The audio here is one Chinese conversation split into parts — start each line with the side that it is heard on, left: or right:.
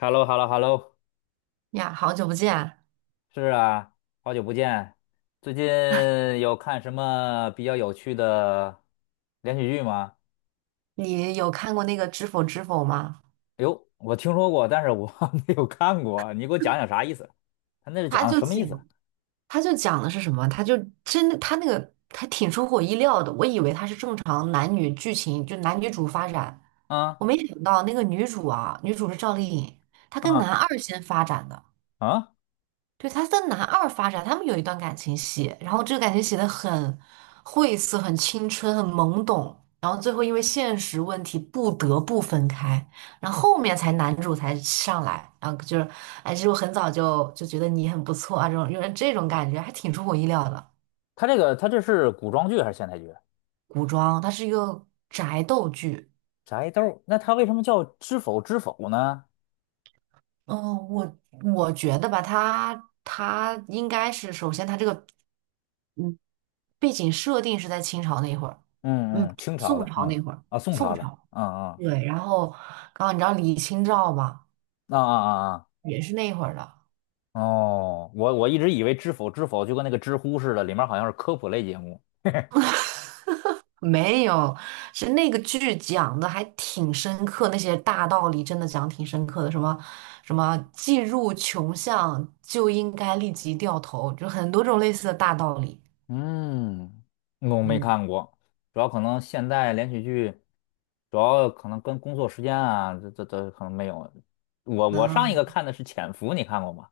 left: h e l l o h e l l o h e l l o
right: 呀，好久不见！
left: 是啊，好久不见。最近有看什么比较有趣的连续剧吗？
right: 你有看过那个《知否知否》吗？
left: 哎呦，我听说过，但是我 没有看过。你给我讲讲啥意思？他那是
right: 他
left: 讲的
right: 就
left: 什么意
right: 讲，
left: 思？
right: 他就讲的是什么？他就真的，他那个还挺出乎我意料的。我以为他是正常男女剧情，就男女主发展，
left: 啊
right: 我没想到那个女主啊，女主是赵丽颖，她跟男
left: 啊
right: 二先发展的。
left: 啊！
right: 对，他在男二发展，他们有一段感情戏，然后这个感情写的很晦涩、很青春、很懵懂，然后最后因为现实问题不得不分开，然后后面才男主才上来，然后就是，哎，其实我很早就觉得你很不错啊，这种有点这种感觉，还挺出我意料的。
left: 他这是古装剧还是现代剧？
right: 古装它是一个宅斗剧。
left: 宅斗儿那他为什么叫知否知否呢？
right: 嗯，我觉得吧，它应该是首先它这个嗯背景设定是在清朝那一会儿。嗯，
left: 嗯嗯，清朝
right: 宋
left: 的，
right: 朝那
left: 嗯
right: 会儿，
left: 啊，宋
right: 宋
left: 朝的，
right: 朝，
left: 嗯
right: 对，然后，刚后你知道李清照吧，
left: 嗯啊啊啊
right: 也是那会儿的，
left: 啊！哦，我一直以为知否知否就跟那个知乎似的，里面好像是科普类节目。
right: 没有，是那个剧讲的还挺深刻，那些大道理真的讲挺深刻的，什么既入穷巷就应该立即掉头，就很多种类似的大道理。
left: 嗯，我没
right: 嗯
left: 看过，主要可能现代连续剧，主要可能跟工作时间啊，这可能没有。我
right: 啊，
left: 上一个看的是《潜伏》，你看过吗？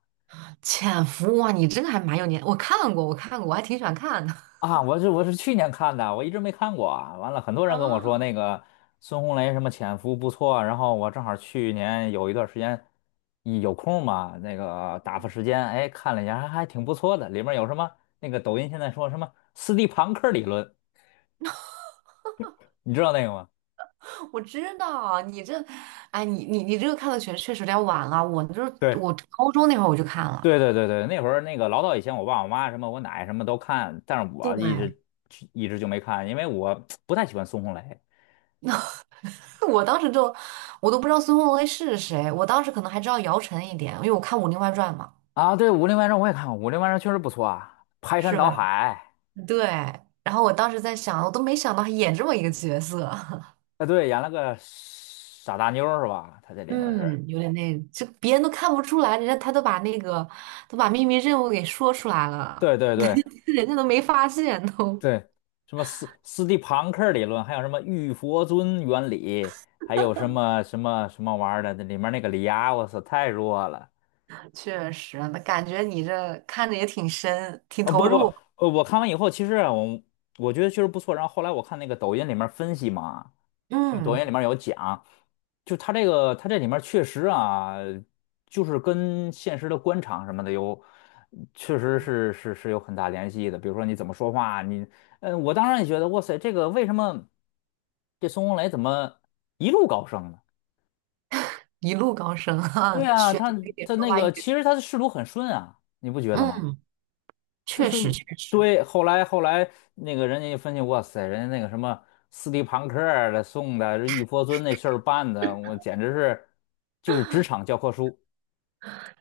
right: 潜伏哇，你这个还蛮有年，我看过，我看过，我还挺喜欢看的。
left: 啊，我是去年看的，我一直没看过啊。完了，很多人跟我说那
right: 啊？
left: 个孙红雷什么《潜伏》不错，然后我正好去年有一段时间一有空嘛，那个打发时间，哎，看了一下，还挺不错的。里面有什么那个抖音现在说什么斯蒂庞克理论，你知道那个吗？
right: 我知道你这，哎，你这个看的确确实有点晚了。我就是
left: 对。
right: 我高中那会儿我就看了，
left: 对对对对，那会儿那个老早以前，我爸我妈什么我奶什么都看，但是我一
right: 对，
left: 直一直就没看，因为我 不太喜欢孙红雷
right: 我当时就我都不知道孙红雷是谁，我当时可能还知道姚晨一点，因为我看《武林外传》嘛，
left: 啊。对，《武林外传》我也看过，《武林外传》确实不错啊，排山
right: 是
left: 倒
right: 吧？
left: 海
right: 对。然后我当时在想，我都没想到他演这么一个角色。
left: 啊，对，演了个傻大妞儿是吧？他这里面是，
right: 嗯，有点那，就别人都看不出来，人家他都把那个都把秘密任务给说出来了，
left: 对对对
right: 人家都没发现都。
left: 对，什么斯蒂庞克理论，还有什么玉佛尊原理，还有什么玩意儿的，那里面那个李涯，我操，太弱了。
right: 确实，那感觉你这看着也挺深，挺
left: 啊，
right: 投
left: 不不，
right: 入。
left: 我看完以后，其实啊我觉得确实不错。然后后来我看那个抖音里面分析嘛，就抖
right: 嗯，
left: 音里面有讲，就它这个它这里面确实啊，就是跟现实的官场什么的有，确实是有很大联系的。比如说你怎么说话，你，嗯，我当然也觉得，哇塞，这个为什么这孙红雷怎么一路高升呢？
right: 一路高升
left: 对
right: 啊。
left: 啊，
right: 学
left: 他
right: 一点
left: 他
right: 说
left: 那
right: 话一
left: 个其
right: 术。
left: 实他的仕途很顺啊，你不觉得吗？
right: 嗯，
left: 这
right: 确
left: 是
right: 实确实
left: 对。后来那个人家一分析，哇塞，人家那个什么斯蒂庞克儿的送的，这玉佛尊那事儿办的，我简直是就是职场教科书。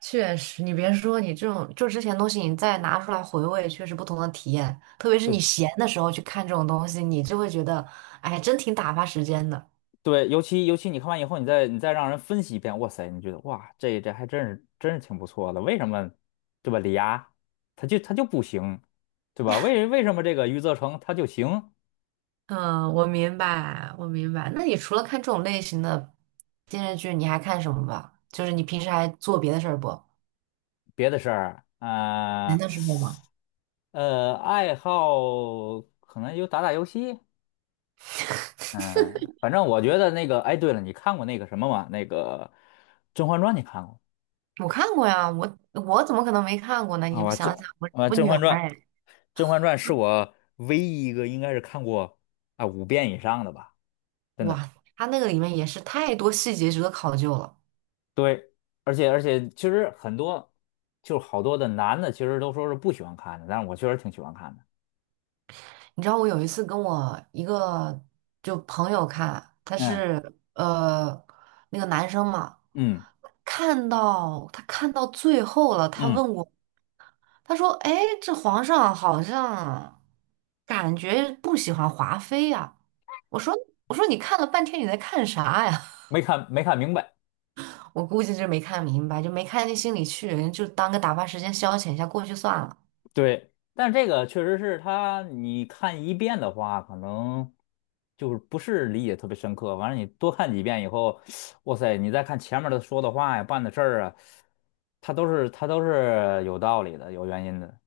right: 确实，你别说，你这种就之前东西，你再拿出来回味，确实不同的体验。特别是
left: 对
right: 你闲的时候去看这种东西，你就会觉得，哎，真挺打发时间的。
left: 对，尤其你看完以后，你再让人分析一遍，哇塞，你觉得哇，这还真是真是挺不错的。为什么对吧？李涯他就不行，对吧？为什么这个余则成他就行？
right: 嗯，我明白，我明白。那你除了看这种类型的电视剧，你还看什么吧？就是你平时还做别的事儿不？
left: 别的事儿
right: 闲
left: 啊，
right: 的时候吗？
left: 爱好可能就打打游戏，嗯，反正我觉得那个，哎，对了，你看过那个什么吗？那个《甄嬛传》，你看过
right: 我看过呀，我怎么可能没看过呢？
left: 啊？
right: 你不
left: 我甄
right: 想想，我
left: 啊，
right: 我
left: 《甄
right: 女孩
left: 嬛传》，
right: 儿哎，
left: 《甄嬛传》是我唯一一个应该是看过啊5遍以上的吧，真的。
right: 哇，她那个里面也是太多细节值得考究了。
left: 对，而且，其实就是好多的男的，其实都说是不喜欢看的，但是我确实挺喜欢看的。
right: 你知道我有一次跟我一个就朋友看，他
left: 嗯
right: 是那个男生嘛，
left: 嗯
right: 看到最后了，他
left: 嗯，
right: 问我，他说：“哎，这皇上好像感觉不喜欢华妃呀。”我说：“我说你看了半天你在看啥呀？”
left: 没看明白。
right: 我估计是没看明白，就没看进心里去，人就当个打发时间消遣一下过去算了。
left: 对，但这个确实是他，你看一遍的话，可能就是不是理解特别深刻。完了，你多看几遍以后，哇塞，你再看前面的说的话呀、办的事儿啊，他都是有道理的、有原因的。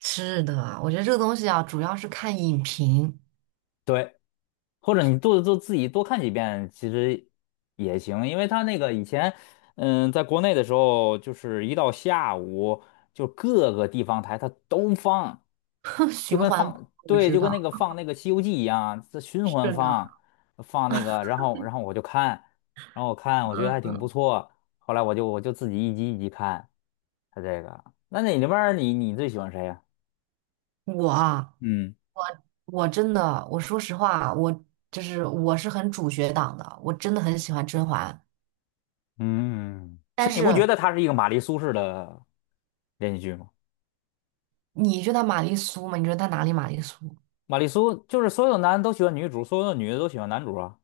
right: 是的，我觉得这个东西啊，主要是看影评。
left: 对。或者你自己多看几遍，其实也行，因为他那个以前，嗯，在国内的时候，就是一到下午，就各个地方台它都放，就
right: 循
left: 跟
right: 环播，
left: 放，
right: 我
left: 对，
right: 知
left: 就跟那
right: 道。
left: 个放那个《西游记》一样，这循
right: 是
left: 环
right: 的，
left: 放，放那个，然后我就看，然后我看，我觉得还挺不
right: 嗯
left: 错，后来我就自己一集一集看，他这个，那你那边儿你最喜欢谁呀？
right: 我啊，
left: 嗯。
right: 我真的，我说实话，我是很主角党的，我真的很喜欢甄嬛。
left: 嗯，其
right: 但
left: 实你
right: 是
left: 不觉得她是一个玛丽苏式的连续剧吗？
right: 你觉得她玛丽苏吗？你觉得她哪里玛丽苏？
left: 玛丽苏就是所有男的都喜欢女主，所有的女的都喜欢男主啊。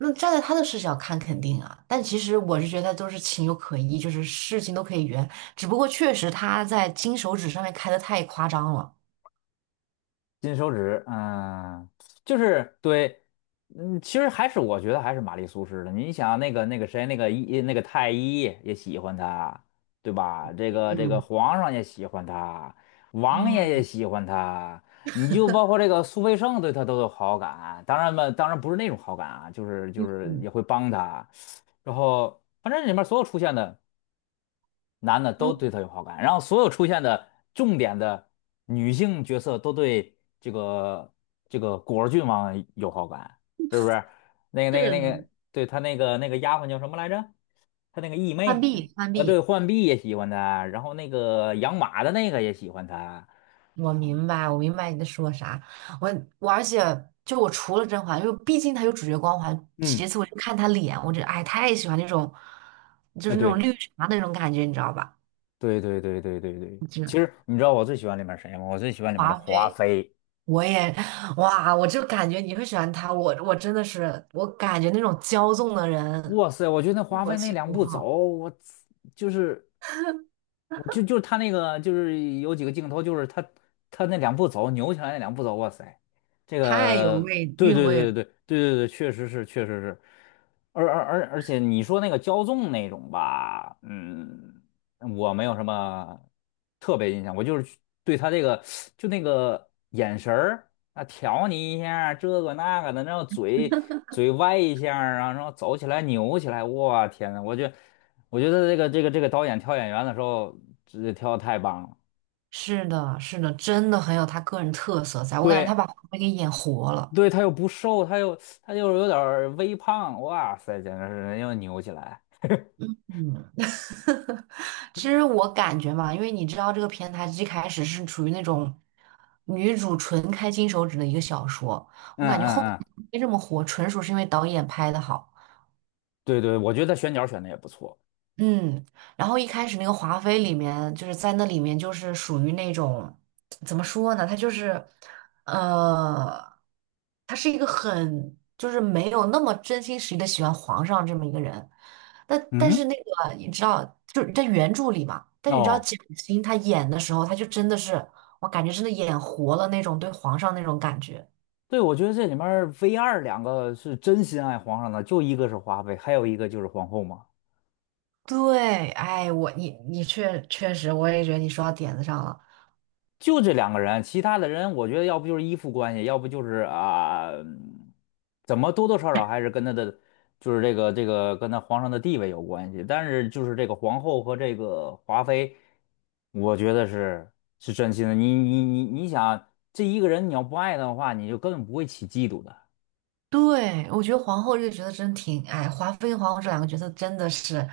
right: 那站在他的视角看，肯定啊，但其实我是觉得都是情有可依，就是事情都可以圆，只不过确实他在金手指上面开的太夸张了。
left: 金手指，嗯，就是对，嗯，其实还是我觉得还是玛丽苏式的。你想那个那个谁，那个一那个太医也喜欢她，对吧？这个
right: 嗯
left: 皇上也喜欢她，王爷也
right: 嗯
left: 喜欢她，你就包括这个苏培盛对她都有好感。当然嘛，当然不是那种好感啊，就是
right: 嗯
left: 也会帮她。然后反正里面所有出现的。男的
right: 嗯，
left: 都对她有好感，然后所有出现的重点的女性角色都对这个果儿郡王有好感，是不是？
right: 是的，
left: 对他那个丫鬟叫什么来着？他那个义
right: 浣
left: 妹，
right: 碧浣
left: 对，
right: 碧，
left: 浣碧也喜欢他，然后那个养马的那个也喜欢他。
right: 我明白，我明白你在说啥。我我而且我除了甄嬛，就毕竟她有主角光环，其
left: 嗯，
right: 次我就看她脸，我就哎太喜欢那种，就
left: 啊，
right: 是那种
left: 对
right: 绿茶的那种感觉，你知道吧？
left: 对对对对对对，
right: 就
left: 其
right: 是
left: 实你知道我最喜欢里面谁吗？我最喜欢里面的
right: 华
left: 华
right: 妃。
left: 妃。
right: 我也，哇，我就感觉你会喜欢他，我真的是，我感觉那种骄纵的人，
left: 哇塞，我觉得华
right: 我
left: 妃那
right: 心
left: 两
right: 不
left: 步走，
right: 好，
left: 我就是我就就是他那个，就是有几个镜头，就是他那两步走扭起来那两步走，哇塞，这
right: 太有
left: 个
right: 味
left: 对
right: 韵
left: 对
right: 味了。
left: 对对对对对，确实是确实是，而且你说那个骄纵那种吧，嗯。我没有什么特别印象，我就是去对他这个就那个眼神儿啊，挑你一下儿这个那个的，然后嘴歪一下儿啊，然后走起来扭起来，哇天呐，我觉得这个导演挑演员的时候，这挑的太棒了。
right: 是的，是的，真的很有他个人特色在，我感觉他
left: 对
right: 把黄梅给演活了。
left: 对，他又不瘦，他又有点儿微胖，哇塞，简直是人又扭起来。
right: 嗯，其实我感觉嘛，因为你知道这个片它一开始是处于那种女主纯开金手指的一个小说，
left: 嗯
right: 我感觉后
left: 嗯嗯，
right: 面没这么火，纯属是因为导演拍的好。
left: 对对，我觉得他选角选的也不错。
right: 嗯，然后一开始那个华妃里面，就是在那里面就是属于那种，怎么说呢？她就是，呃，她是一个很就是没有那么真心实意的喜欢皇上这么一个人。但是
left: 嗯，
right: 那个你知道，就是在原著里嘛，但是你知道
left: 哦。
right: 蒋欣她演的时候，她就真的是，我感觉真的演活了那种对皇上那种感觉。
left: 对，我觉得这里面儿 v 二两个是真心爱皇上的，就一个是华妃，还有一个就是皇后嘛，
right: 对，哎，我你你确确实，我也觉得你说到点子上了。
left: 就这两个人，其他的人我觉得要不就是依附关系，要不就是啊，嗯怎么多多少少还是跟他的就是这个跟他皇上的地位有关系，但是就是这个皇后和这个华妃，我觉得是真心的。你想，这一个人你要不爱他的话，你就根本不会起嫉妒的。
right: 对，我觉得皇后这个角色真挺，哎，华妃跟皇后这两个角色真的是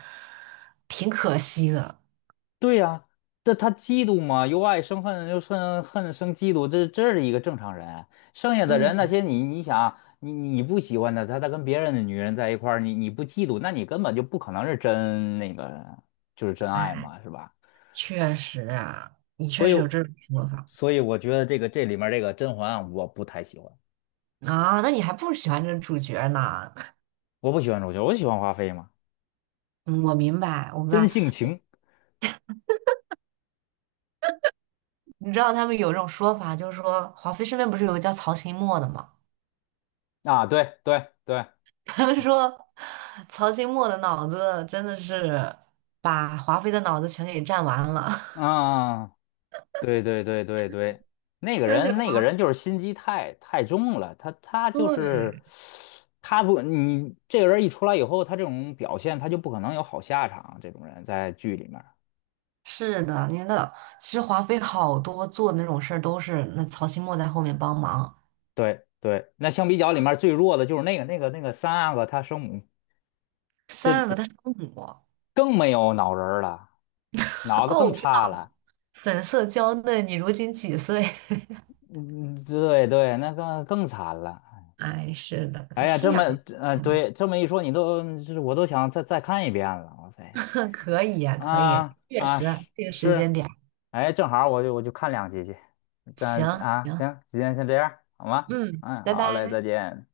right: 挺可惜的。
left: 对呀、这他嫉妒嘛，由爱生恨，由恨生嫉妒，这是一个正常人。剩下的人那
right: 嗯，
left: 些你想你不喜欢的，他跟别人的女人在一块儿，你不嫉妒，那你根本就不可能是真那个就是真爱
right: 哎，
left: 嘛，是吧？
right: 确实啊，你确
left: 所以
right: 实有这种说法
left: 所以我觉得这个这里面这个甄嬛啊我不太喜欢，
right: 啊，那你还不喜欢这个主角呢？
left: 我不喜欢主角，我喜欢华妃嘛，
right: 嗯我明白，我明
left: 真
right: 白。
left: 性情
right: 你知道他们有这种说法，就是说华妃身边不是有个叫曹琴墨的吗？
left: 啊，对对对，
right: 他们说曹琴墨的脑子真的是把华妃的脑子全给占完了，
left: 嗯。对对对对对，那 个
right: 而且
left: 人那个人就是心机太重了，他就
right: 对。
left: 是他不你这个人一出来以后，他这种表现他就不可能有好下场。这种人在剧里面儿
right: 是的，您的其实华妃好多做的那种事儿都是那曹新墨在后面帮忙。
left: 对对，那相比较里面最弱的就是那个三阿哥他生母
right: 三阿哥他是公母。
left: 更没有脑仁儿了，脑子
right: 哦，
left: 更
right: 我知
left: 差
right: 道，
left: 了，
right: 粉色娇嫩，你如今几岁？
left: 嗯，对对，那个更惨了。
right: 哎，是
left: 哎
right: 的，
left: 呀，
right: 心眼儿大嘛。
left: 对，这么一说，你都是我都想再看一遍了，哇塞。
right: 可以呀、可以，
left: 啊
right: 确
left: 啊
right: 实
left: 是
right: 这个时
left: 是，
right: 间点儿
left: 哎，正好我就看两集去，咱
right: 行
left: 啊
right: 行，
left: 行，今天先这样好吗？
right: 嗯，
left: 嗯，
right: 拜
left: 好嘞，再
right: 拜。
left: 见。